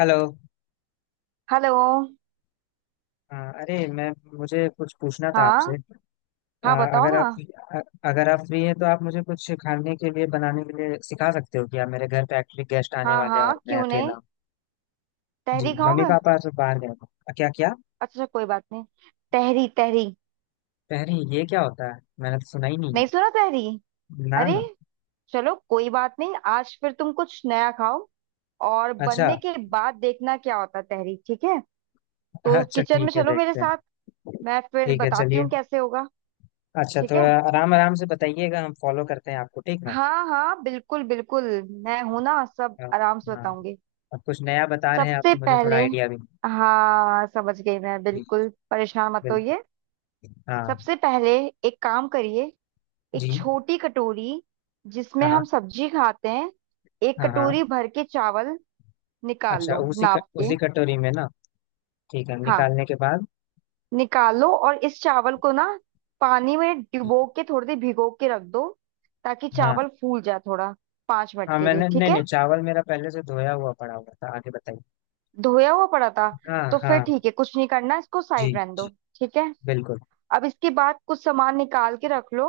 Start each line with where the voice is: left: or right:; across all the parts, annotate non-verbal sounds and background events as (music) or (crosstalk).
left: Hello.
right: Hello.
left: अरे मैं मुझे कुछ पूछना था आपसे।
right: हाँ।
left: अ,
right: हाँ बताओ
left: अगर आप
right: ना।
left: अ- अगर आप फ्री हैं तो आप मुझे कुछ खाने के लिए, बनाने के लिए सिखा सकते हो क्या? मेरे घर पे एक्चुअली गेस्ट आने
right: हाँ
left: वाले हैं
right: हाँ
left: और मैं
right: क्यों
left: अकेला
right: नहीं।
left: हूँ। जी
right: तहरी
left: मम्मी
right: खाओगे? अच्छा।
left: पापा सब बाहर गए हैं। क्या क्या?
right: अच्छा कोई बात नहीं। तहरी तहरी।
left: अरे ये क्या होता है? मैंने तो सुना ही नहीं है।
right: नहीं सुना तहरी?
left: ना
right: अरे
left: ना।
right: चलो कोई बात नहीं, आज फिर तुम कुछ नया खाओ। और
left: अच्छा।
right: बनने के बाद देखना क्या होता है तहरी, ठीक है? तो
left: अच्छा
right: किचन में
left: ठीक है,
right: चलो मेरे
left: देखते हैं।
right: साथ। मैं फिर
left: ठीक है
right: बताती
left: चलिए।
right: हूँ कैसे होगा।
left: अच्छा
right: ठीक
left: थोड़ा
right: है।
left: आराम आराम से बताइएगा, हम फॉलो करते हैं आपको, ठीक ना।
right: हाँ हाँ, बिल्कुल बिल्कुल। मैं हूं ना, सब
left: हाँ।
right: आराम से
left: हाँ,
right: बताऊंगी।
left: अब कुछ नया बता रहे हैं आप
right: सबसे
left: तो मुझे थोड़ा
right: पहले,
left: आइडिया भी।
right: हाँ समझ गई मैं,
left: नहीं। जी।
right: बिल्कुल परेशान मत होइए।
left: बिल्कुल। हाँ।
right: सबसे पहले एक काम करिए। एक
left: जी।
right: छोटी कटोरी जिसमें
left: हाँ
right: हम सब्जी खाते हैं, एक
left: हाँ। हाँ।
right: कटोरी भर के चावल निकाल
left: अच्छा
right: लो
left: उसी
right: नाप के।
left: उसी कटोरी में ना। ठीक है,
right: हाँ
left: निकालने के बाद?
right: निकाल लो, और इस चावल को ना पानी में डुबो के थोड़ी देर भिगो के रख दो, ताकि
left: हाँ।
right: चावल फूल जाए थोड़ा। 5 मिनट
left: हाँ
right: के लिए,
left: मैंने,
right: ठीक
left: नहीं
right: है।
left: नहीं, चावल मेरा पहले से धोया हुआ पड़ा हुआ था, आगे बताइए।
right: धोया हुआ पड़ा था?
left: हाँ
right: तो फिर
left: हाँ।
right: ठीक है कुछ नहीं करना, इसको
left: जी।
right: साइड रहने दो।
left: जी
right: ठीक है।
left: बिल्कुल।
right: अब इसके बाद कुछ सामान निकाल के रख लो,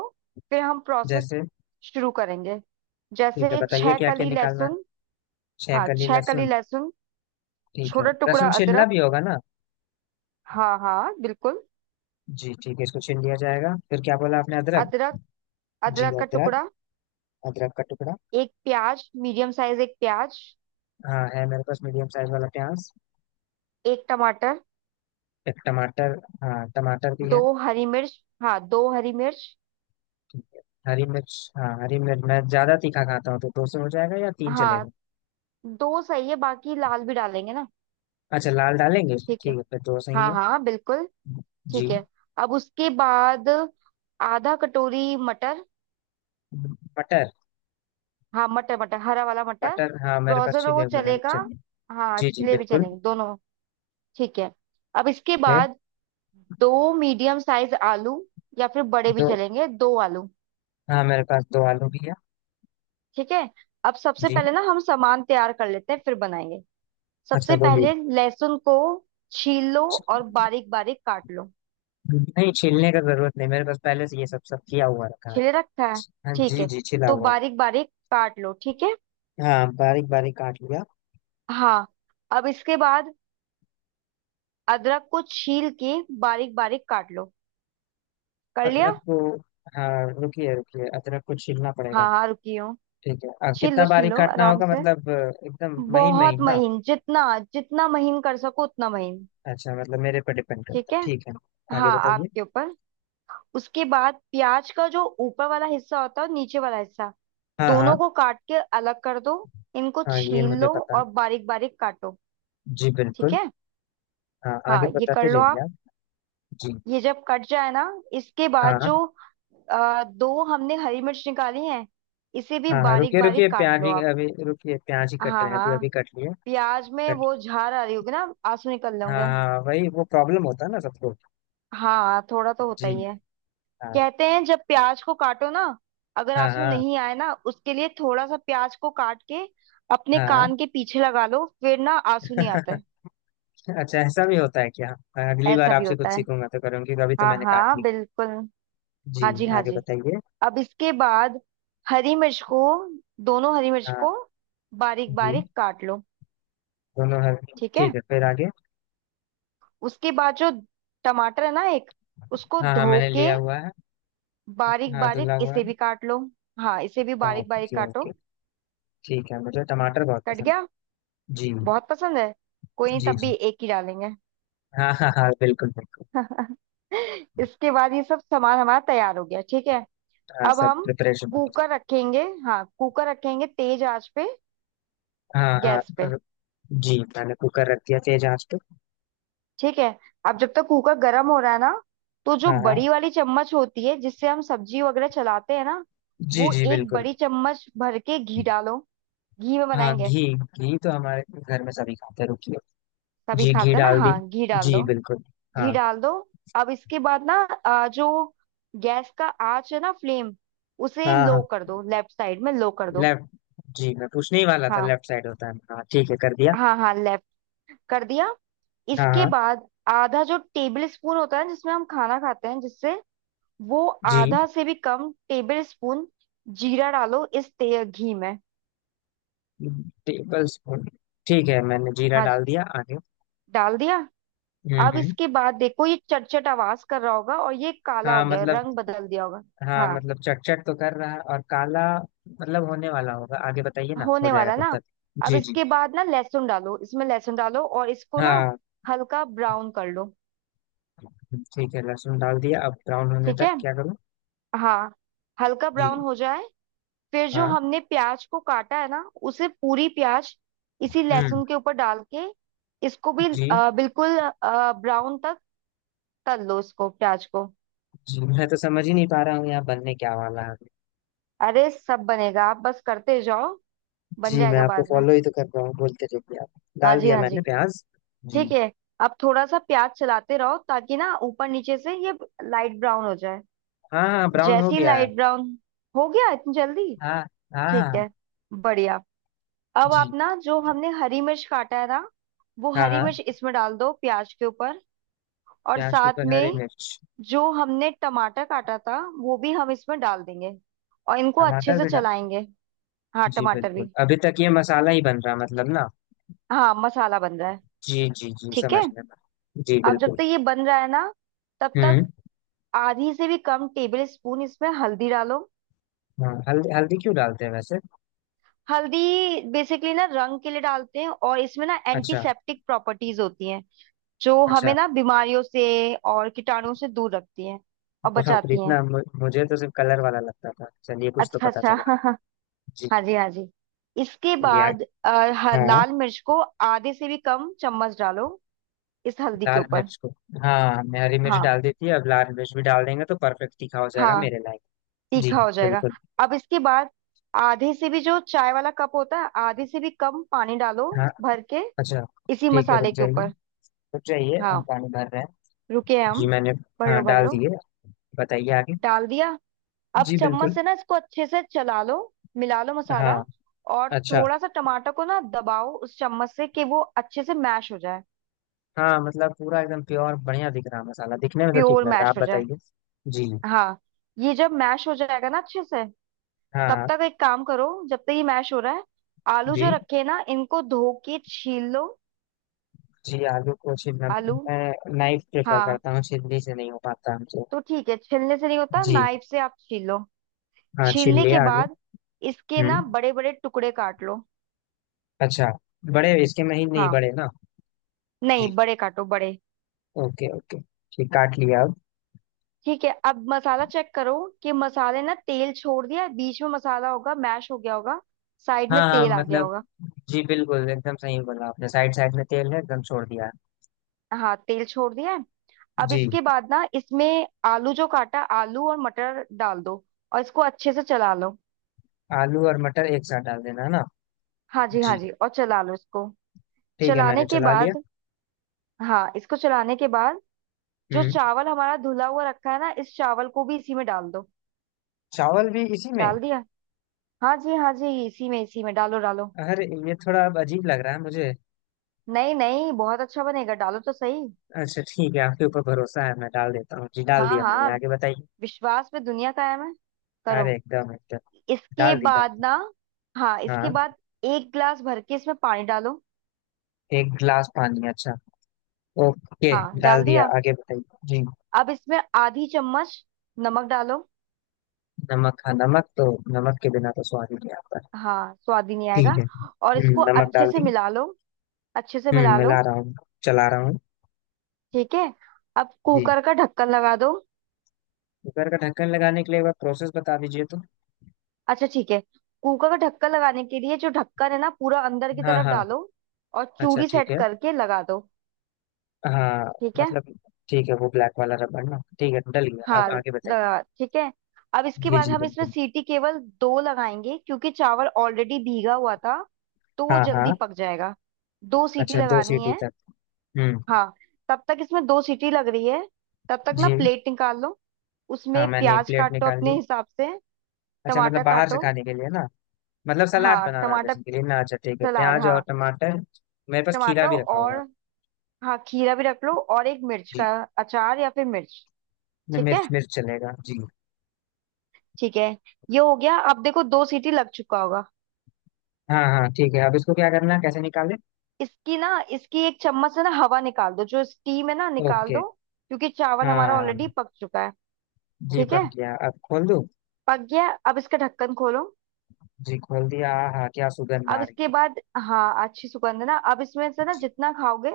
right: फिर हम प्रोसेस
left: जैसे?
right: शुरू करेंगे।
left: ठीक है
right: जैसे
left: बताइए
right: छह
left: क्या क्या
right: कली
left: निकालना है।
right: लहसुन।
left: छह
right: हाँ
left: कली
right: छह कली
left: लहसुन
right: लहसुन।
left: ठीक है,
right: छोटा टुकड़ा
left: लहसुन छीलना
right: अदरक।
left: भी होगा ना।
right: हाँ हाँ बिल्कुल।
left: जी ठीक है, इसको छील लिया जाएगा। फिर क्या बोला आपने? अदरक?
right: अदरक,
left: जी
right: अदरक का
left: अदरक।
right: टुकड़ा।
left: अदरक का टुकड़ा।
right: एक प्याज मीडियम साइज, एक प्याज।
left: हाँ है, मेरे पास मीडियम साइज वाला प्याज।
right: एक टमाटर।
left: एक टमाटर? हाँ टमाटर भी
right: दो
left: है।
right: हरी मिर्च, हाँ दो हरी मिर्च।
left: ठीक है। हरी मिर्च? हाँ हरी मिर्च, मैं ज्यादा तीखा खाता हूँ तो 200 हो जाएगा या तीन
right: हाँ
left: चलेगा?
right: दो सही है, बाकी लाल भी डालेंगे ना।
left: अच्छा लाल डालेंगे, ठीक
right: ठीक है।
left: है फिर दो सही
right: हाँ
left: है।
right: हाँ बिल्कुल।
left: जी।
right: ठीक है। अब उसके बाद आधा कटोरी मटर।
left: मटर?
right: हाँ मटर मटर, हरा वाला मटर।
left: मटर? हाँ मेरे पास
right: फ्रोजन हो
left: छिले
right: वो
left: हुए हैं,
right: चलेगा।
left: चलिए।
right: हाँ
left: जी जी
right: छिले भी
left: बिल्कुल।
right: चलेंगे दोनों। ठीक है। अब इसके
left: फिर?
right: बाद दो मीडियम साइज आलू, या फिर बड़े भी
left: दो?
right: चलेंगे, दो आलू।
left: हाँ मेरे पास 2 आलू भी है।
right: ठीक है। अब सबसे
left: जी।
right: पहले ना हम सामान तैयार कर लेते हैं, फिर बनाएंगे।
left: अच्छा
right: सबसे
left: बोलिए।
right: पहले लहसुन को छील लो और बारीक बारीक काट लो।
left: नहीं, छीलने का जरूरत नहीं, मेरे पास पहले से ये सब सब किया हुआ रखा है।
right: छिले रखा है?
left: हाँ
right: ठीक
left: जी
right: है
left: जी, छिला
right: तो
left: हुआ है।
right: बारीक बारीक काट लो, ठीक है।
left: हाँ बारीक बारीक काट लिया।
right: हाँ। अब इसके बाद अदरक को छील के बारीक बारीक काट लो। कर लिया?
left: अदरक को? हाँ। रुकिए रुकिए, अदरक को छीलना पड़ेगा।
right: हाँ हाँ रुकी हूँ।
left: ठीक है, अब कितना
right: छील
left: बारीक
right: लो
left: काटना
right: आराम
left: होगा?
right: से।
left: मतलब एकदम महीन
right: बहुत
left: महीन ना?
right: महीन, जितना जितना महीन कर सको उतना महीन।
left: अच्छा मतलब मेरे पर डिपेंड करता
right: ठीक
left: है,
right: है।
left: ठीक है। आगे
right: हाँ
left: बताइए।
right: आपके ऊपर। उसके बाद प्याज का जो ऊपर वाला हिस्सा होता है और नीचे वाला हिस्सा,
left: हाँ हाँ।
right: दोनों को काट के अलग कर दो। इनको
left: हाँ ये
right: छील
left: मुझे
right: लो
left: पता।
right: और बारीक बारीक काटो।
left: जी
right: ठीक
left: बिल्कुल।
right: है।
left: हाँ, आगे
right: हाँ ये कर
left: बताते
right: लो
left: जाइए
right: आप।
left: आप। जी।
right: ये जब कट जाए ना, इसके
left: हाँ
right: बाद
left: हाँ।
right: जो दो हमने हरी मिर्च निकाली है, इसे भी
left: हाँ। हाँ,
right: बारीक
left: रुकिए रुकिए,
right: बारीक काट
left: प्याज
right: लो
left: ही
right: आप।
left: अभी, रुकिए प्याज ही कट
right: हाँ
left: रहे हैं, अभी
right: हाँ।
left: अभी कट लिए।
right: प्याज में
left: कट
right: वो झार आ रही होगी ना, आंसू निकल
left: हाँ
right: लेंगे।
left: हाँ, वही वो प्रॉब्लम होता है ना सबको।
right: हाँ थोड़ा तो होता
left: जी।
right: ही है।
left: हाँ।
right: कहते हैं जब प्याज को काटो ना, अगर
left: हाँ
right: आंसू
left: हाँ
right: नहीं आए ना, उसके लिए थोड़ा सा प्याज को काट के अपने
left: हाँ।
right: कान के पीछे लगा लो, फिर ना आंसू नहीं आता
left: (laughs)
right: है।
left: अच्छा ऐसा भी होता है क्या? हाँ, अगली बार
right: ऐसा भी
left: आपसे
right: होता
left: कुछ
right: है।
left: सीखूंगा तो करूंगी, तो अभी तो
right: हाँ
left: मैंने काट
right: हाँ
left: ली।
right: बिल्कुल।
left: जी।
right: हाँ जी हाँ
left: आगे
right: जी।
left: बताइए।
right: अब इसके बाद हरी मिर्च को, दोनों हरी मिर्च
left: हाँ।
right: को बारीक
left: जी।
right: बारीक काट लो।
left: दोनों हर।
right: ठीक है।
left: ठीक है फिर आगे।
right: उसके बाद जो टमाटर है ना एक, उसको
left: हाँ हाँ
right: धो
left: मैंने
right: के
left: लिया हुआ है।
right: बारीक
left: हाँ
right: बारीक
left: धुला हुआ है।
right: इसे भी काट लो। हाँ इसे भी बारीक बारीक
left: ओके
right: काटो।
left: ओके। ठीक है मुझे टमाटर बहुत
right: कट
left: पसंद
right: गया?
left: है। जी
right: बहुत पसंद है। कोई नहीं
left: जी
right: तब
left: जी।
right: भी एक ही डालेंगे।
left: हाँ हाँ हाँ बिल्कुल बिल्कुल।
right: (laughs) इसके बाद ये सब सामान हमारा तैयार हो गया, ठीक है।
left: हाँ
right: अब
left: सब
right: हम
left: प्रिपरेशन हो गई।
right: कुकर रखेंगे, हाँ कुकर रखेंगे तेज आंच पे,
left: हाँ हाँ,
right: गैस पे।
left: जी मैंने कुकर रख दिया तेज आंच पे।
right: ठीक है। अब जब तक कुकर गर्म हो रहा है ना, तो जो
left: हाँ हाँ
right: बड़ी वाली चम्मच होती है जिससे हम सब्जी वगैरह चलाते हैं ना,
left: जी
right: वो
left: जी
right: एक
left: बिल्कुल।
right: बड़ी चम्मच भर के घी डालो, घी में
left: हाँ
right: बनाएंगे।
left: घी, घी तो हमारे घर में सभी खाते हैं, रुकिए।
right: सभी
left: जी घी
right: खाते हैं ना,
left: डाल दी।
right: हाँ घी डाल
left: जी
right: दो,
left: बिल्कुल।
right: घी
left: हाँ।
right: डाल दो। अब इसके बाद ना जो गैस का आंच है ना फ्लेम, उसे
left: हाँ
right: लो
left: हाँ
right: कर दो, लेफ्ट साइड में लो कर दो।
left: लेफ्ट। जी मैं पूछने ही वाला था
right: हाँ
left: लेफ्ट साइड होता है, हाँ ठीक है कर दिया।
right: हाँ हाँ लेफ्ट, कर दिया।
left: हाँ
right: इसके
left: हाँ।
right: बाद आधा जो टेबल स्पून होता है जिसमें हम खाना खाते हैं जिससे, वो
left: जी।
right: आधा से भी कम टेबल स्पून जीरा डालो इस ते घी में।
left: Tablespoon? ठीक है मैंने जीरा
right: हाँ
left: डाल
right: जी
left: दिया, आगे?
right: डाल दिया। अब
left: हम्म।
right: इसके बाद देखो ये चटचट आवाज कर रहा होगा और ये काला
left: हाँ
right: हो गया,
left: मतलब।
right: रंग बदल दिया होगा।
left: हाँ
right: हाँ
left: मतलब चट तो कर रहा है और काला। मतलब होने वाला होगा, आगे बताइए ना, हो
right: होने
left: जाएगा
right: वाला है
left: तब
right: ना।
left: तक।
right: अब
left: जी जी।
right: इसके बाद ना लहसुन डालो, इसमें लहसुन डालो और इसको ना
left: हाँ।
right: हल्का ब्राउन कर लो।
left: ठीक है लहसुन डाल दिया, अब ब्राउन होने
right: ठीक
left: तक
right: है।
left: क्या करूँ?
right: हाँ हल्का
left: जी।
right: ब्राउन हो जाए, फिर जो
left: हाँ।
right: हमने प्याज को काटा है ना, उसे पूरी प्याज इसी
left: हम्म।
right: लहसुन के ऊपर डाल के, इसको भी
left: जी।
right: बिल्कुल ब्राउन तक तल लो इसको, प्याज को।
left: जी मैं तो समझ ही नहीं पा रहा हूँ यहाँ बनने क्या वाला है।
right: अरे सब बनेगा आप बस करते जाओ, बन
left: जी मैं
right: जाएगा
left: आपको
right: बाद में।
left: फॉलो ही तो कर रहा हूँ, बोलते रहिए आप।
right: हाँ
left: डाल
right: जी
left: दिया
right: हाँ जी।
left: मैंने प्याज। जी।
right: ठीक है। अब थोड़ा सा प्याज चलाते रहो ताकि ना ऊपर नीचे से ये लाइट ब्राउन हो जाए।
left: हाँ हाँ ब्राउन हो
right: जैसी
left: गया है।
right: लाइट ब्राउन, हो गया इतनी जल्दी?
left: हाँ। हाँ
right: ठीक
left: हाँ।
right: है, बढ़िया। अब आप
left: जी।
right: ना जो हमने हरी मिर्च काटा है ना, वो
left: हाँ।
right: हरी
left: हाँ,
right: मिर्च इसमें डाल दो प्याज के ऊपर, और
left: प्याज के
right: साथ
left: ऊपर हरी
right: में
left: मिर्च।
right: जो हमने टमाटर काटा था वो भी हम इसमें डाल देंगे, और इनको अच्छे
left: टमाटर
right: से
left: भी डाल।
right: चलाएंगे। हाँ
left: जी
right: टमाटर
left: बिल्कुल,
right: भी।
left: अभी तक ये मसाला ही बन रहा मतलब ना।
right: हाँ मसाला बन रहा है।
left: जी जी जी
right: ठीक
left: समझ
right: है।
left: में। जी
right: अब जब
left: बिल्कुल।
right: तक ये बन रहा है ना, तब
left: हम्म।
right: तक आधी से भी कम टेबल स्पून इसमें हल्दी डालो।
left: हाँ हल्दी, हल्दी क्यों डालते हैं वैसे?
right: हल्दी बेसिकली ना रंग के लिए डालते हैं, और इसमें ना
left: अच्छा।
right: एंटीसेप्टिक प्रॉपर्टीज होती हैं, जो हमें
left: अच्छा।
right: ना बीमारियों से और कीटाणुओं से दूर रखती हैं और
left: बाप रे
right: बचाती हैं।
left: इतना! मुझे तो सिर्फ कलर वाला लगता था, चलिए कुछ तो
right: अच्छा
left: पता
right: अच्छा।
left: चला। जी।
right: (laughs) हाँ जी हाँ जी। इसके
left: चलिए
right: बाद
left: आगे। हाँ।
right: लाल मिर्च को आधे से भी कम चम्मच डालो, इस हल्दी के
left: लाल
right: ऊपर।
left: मिर्च को? हाँ मैं हरी मिर्च
right: हाँ
left: डाल देती है, अब लाल मिर्च भी डाल देंगे तो परफेक्ट तीखा हो जाएगा
right: हाँ
left: मेरे लायक। जी।
right: तीखा हो जाएगा।
left: बिल्कुल।
right: अब इसके बाद आधे से भी जो चाय वाला कप होता है, आधे से भी कम पानी डालो
left: हाँ।
right: भर के,
left: अच्छा।
right: इसी
left: ठीक है रुक
right: मसाले के
left: जाइए,
right: ऊपर।
left: रुक जाइए हम
right: हाँ
left: पानी भर रहे हैं।
right: रुके हैं
left: जी
right: हम।
left: मैंने,
right: भर
left: हाँ
right: लो भर
left: डाल
right: लो।
left: दिए, बताइए आगे।
right: डाल दिया। अब
left: जी
right: चम्मच
left: बिल्कुल।
right: से ना इसको अच्छे से चला लो, मिला लो
left: हाँ।
right: मसाला, और
left: अच्छा।
right: थोड़ा सा टमाटर को ना दबाओ उस चम्मच से, कि वो अच्छे से मैश हो जाए।
left: हाँ मतलब पूरा एकदम प्योर बढ़िया दिख रहा, मसाला दिखने में तो ठीक
right: प्योर
left: लग रहा है। आप
right: मैश हो जाए।
left: बताइए। जी।
right: हाँ ये जब मैश हो जाएगा ना अच्छे से, तब
left: हाँ।
right: तक एक काम करो, जब तक ये मैश हो रहा है, आलू जो
left: जी।
right: रखे हैं ना इनको धो के छील लो।
left: जी आलू को छीलना
right: आलू?
left: मैं नाइफ प्रेफर
right: हाँ।
left: करता हूँ, छिलनी से नहीं हो पाता हमसे।
right: तो ठीक है, छिलने से नहीं होता
left: जी।
right: नाइफ से आप छील लो।
left: हाँ छील
right: छीलने के
left: लिया आलू।
right: बाद इसके ना
left: हम्म।
right: बड़े बड़े टुकड़े काट लो।
left: अच्छा, बड़े? इसके महीन नहीं
right: हाँ
left: बड़े ना?
right: नहीं,
left: जी।
right: बड़े काटो बड़े।
left: Okay okay. ठीक काट लिया, अब?
right: ठीक है। अब मसाला चेक करो, कि मसाले ना तेल छोड़ दिया है, बीच में मसाला होगा मैश हो गया होगा, साइड में
left: हाँ हाँ
right: तेल आ गया
left: मतलब,
right: होगा।
left: जी बिल्कुल एकदम सही बोला आपने, साइड साइड में तेल है एकदम छोड़ दिया।
right: हाँ तेल छोड़ दिया है। अब
left: जी।
right: इसके बाद ना इसमें आलू जो काटा, आलू और मटर डाल दो, और इसको अच्छे से चला लो।
left: आलू और मटर एक साथ डाल देना है ना?
right: हाँ जी हाँ
left: जी।
right: जी, और चला लो इसको।
left: ठीक है
right: चलाने
left: मैंने
right: के
left: चला लिया।
right: बाद, हाँ इसको चलाने के बाद, जो
left: हम्म।
right: चावल हमारा धुला हुआ रखा है ना इस चावल को भी इसी में डाल दो।
left: चावल भी इसी में?
right: डाल दिया। हाँ जी हाँ जी, इसी में डालो डालो।
left: अरे ये थोड़ा अब अजीब लग रहा है मुझे।
right: नहीं नहीं बहुत अच्छा बनेगा, डालो तो सही।
left: अच्छा ठीक है, आपके ऊपर भरोसा है, मैं डाल देता हूँ। जी डाल
right: हाँ
left: दिया
right: हाँ
left: मैंने, आगे बताइए।
right: विश्वास पे दुनिया कायम है, करो।
left: अरे एकदम एकदम।
right: इसके
left: डाल दी, डाल
right: बाद
left: दी।
right: ना, हाँ इसके
left: हाँ।
right: बाद एक गिलास भर के इसमें पानी डालो।
left: एक गिलास पानी? अच्छा। ओके।
right: हाँ
left: डाल
right: डाल
left: दिया,
right: दिया।
left: आगे बताइए जी।
right: अब इसमें आधी चम्मच नमक डालो।
left: नमक? हाँ नमक तो, नमक के बिना तो स्वाद ही नहीं आता।
right: हाँ स्वाद ही नहीं
left: ठीक
right: आएगा।
left: है।
right: और इसको
left: नमक
right: अच्छे
left: डाल
right: से
left: दी।
right: मिला लो, अच्छे से मिला
left: मिला
right: लो।
left: रहा हूँ, चला रहा हूँ।
right: ठीक है। अब
left: जी।
right: कुकर का ढक्कन लगा दो।
left: कुकर का ढक्कन लगाने के लिए एक बार प्रोसेस बता दीजिए तो।
right: अच्छा ठीक है, कुकर का ढक्कन लगाने के लिए जो ढक्कन है ना पूरा अंदर की
left: हाँ
right: तरफ
left: हाँ।
right: डालो, और
left: अच्छा
right: चूड़ी
left: ठीक
right: सेट
left: है।
right: करके लगा दो।
left: हाँ।
right: ठीक है।
left: मतलब, ठीक है वो ब्लैक वाला रबड़ ना, ठीक है डल गया, अब
right: हाँ
left: आगे बताइए।
right: लगा, ठीक है। अब इसके
left: जी
right: बाद
left: जी
right: हम इसमें
left: बिल्कुल।
right: सीटी केवल दो लगाएंगे, क्योंकि चावल ऑलरेडी भीगा हुआ था, तो वो
left: हाँ
right: जल्दी
left: हाँ।
right: पक जाएगा। दो सीटी
left: अच्छा दो
right: लगानी
left: सीटी
right: है।
left: तक। हम्म।
right: हाँ तब तक इसमें दो सीटी लग रही है, तब तक ना
left: जी।
right: प्लेट निकाल लो,
left: हाँ
right: उसमें
left: मैंने एक
right: प्याज
left: प्लेट
right: काटो
left: निकाल ली।
right: अपने हिसाब से,
left: अच्छा मतलब
right: टमाटर
left: बाहर से
right: काटो।
left: खाने के लिए ना? मतलब सलाद
right: हाँ
left: बनाना
right: टमाटर,
left: जैसे के लिए ना? अच्छा ठीक है,
right: सलाद
left: प्याज और
right: हाँ।
left: टमाटर। मेरे पास खीरा
right: टमाटर
left: भी रखा
right: और,
left: हुआ है।
right: हाँ खीरा भी रख लो, और एक मिर्च
left: जी।
right: का अचार या फिर मिर्च।
left: न,
right: ठीक
left: मिर्च,
right: है,
left: मिर्च चलेगा जी।
right: ठीक है। ये हो गया अब देखो, दो सीटी लग चुका होगा।
left: हाँ हाँ ठीक है, अब इसको क्या करना है, कैसे निकालें?
right: इसकी ना, इसकी एक चम्मच से ना हवा निकाल दो, जो स्टीम है ना निकाल
left: ओके।
right: दो, क्योंकि चावल हमारा ऑलरेडी
left: हाँ।
right: पक चुका है।
left: जी
right: ठीक है,
left: पक गया, अब खोल दूँ?
right: पक गया। अब इसका ढक्कन खोलो।
left: जी खोल दिया। हाँ क्या सुगंध आ
right: अब
left: रही
right: इसके
left: है!
right: बाद, हाँ अच्छी सुगंध है ना। अब इसमें से ना
left: जी।
right: जितना खाओगे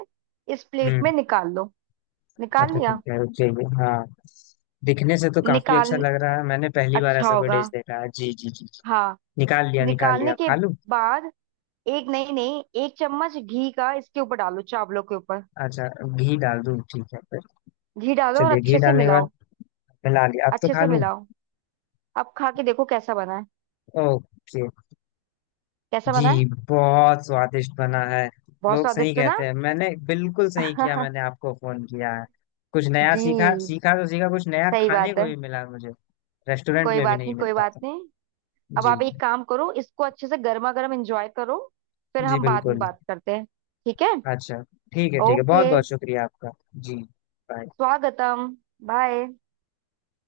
right: इस प्लेट
left: हम्म।
right: में निकाल लो। निकाल
left: अच्छा ठीक
right: लिया,
left: है रुक जाइए। हाँ दिखने से तो काफी अच्छा
right: निकाल
left: लग रहा है, मैंने पहली बार
right: अच्छा
left: ऐसा कोई
right: होगा।
left: डिश देखा है। जी जी जी।
right: हाँ
left: निकाल लिया निकाल
right: निकालने
left: लिया,
right: के
left: खा लूं?
right: बाद एक नहीं नहीं एक चम्मच घी का इसके ऊपर डालो, चावलों के ऊपर।
left: अच्छा घी डाल दूं, ठीक है फिर।
right: घी डालो और
left: चलिए घी
right: अच्छे से
left: डालने के
right: मिलाओ,
left: बाद मिला लिया, अब तो
right: अच्छे
left: खा
right: से
left: लूं?
right: मिलाओ। अब खा के देखो कैसा बना है,
left: ओके।
right: कैसा बना है।
left: जी बहुत स्वादिष्ट बना है।
right: बहुत
left: लोग सही
right: स्वादिष्ट है
left: कहते
right: ना।
left: हैं, मैंने बिल्कुल सही किया मैंने
right: (laughs)
left: आपको फोन किया है। कुछ नया
right: जी
left: सीखा, सीखा तो सीखा, कुछ नया
right: सही
left: खाने
right: बात
left: को
right: है।
left: भी मिला मुझे। रेस्टोरेंट
right: कोई
left: में भी
right: बात
left: नहीं
right: नहीं कोई
left: मिलता
right: बात
left: था।
right: नहीं। अब
left: जी।
right: आप एक काम करो, इसको अच्छे से गर्मा गर्म एंजॉय करो, फिर
left: जी
right: हम बाद में
left: बिल्कुल।
right: बात करते हैं। ठीक है।
left: अच्छा ठीक है, ठीक है
right: ओके।
left: बहुत बहुत शुक्रिया आपका। जी। बाय।
right: स्वागतम। बाय।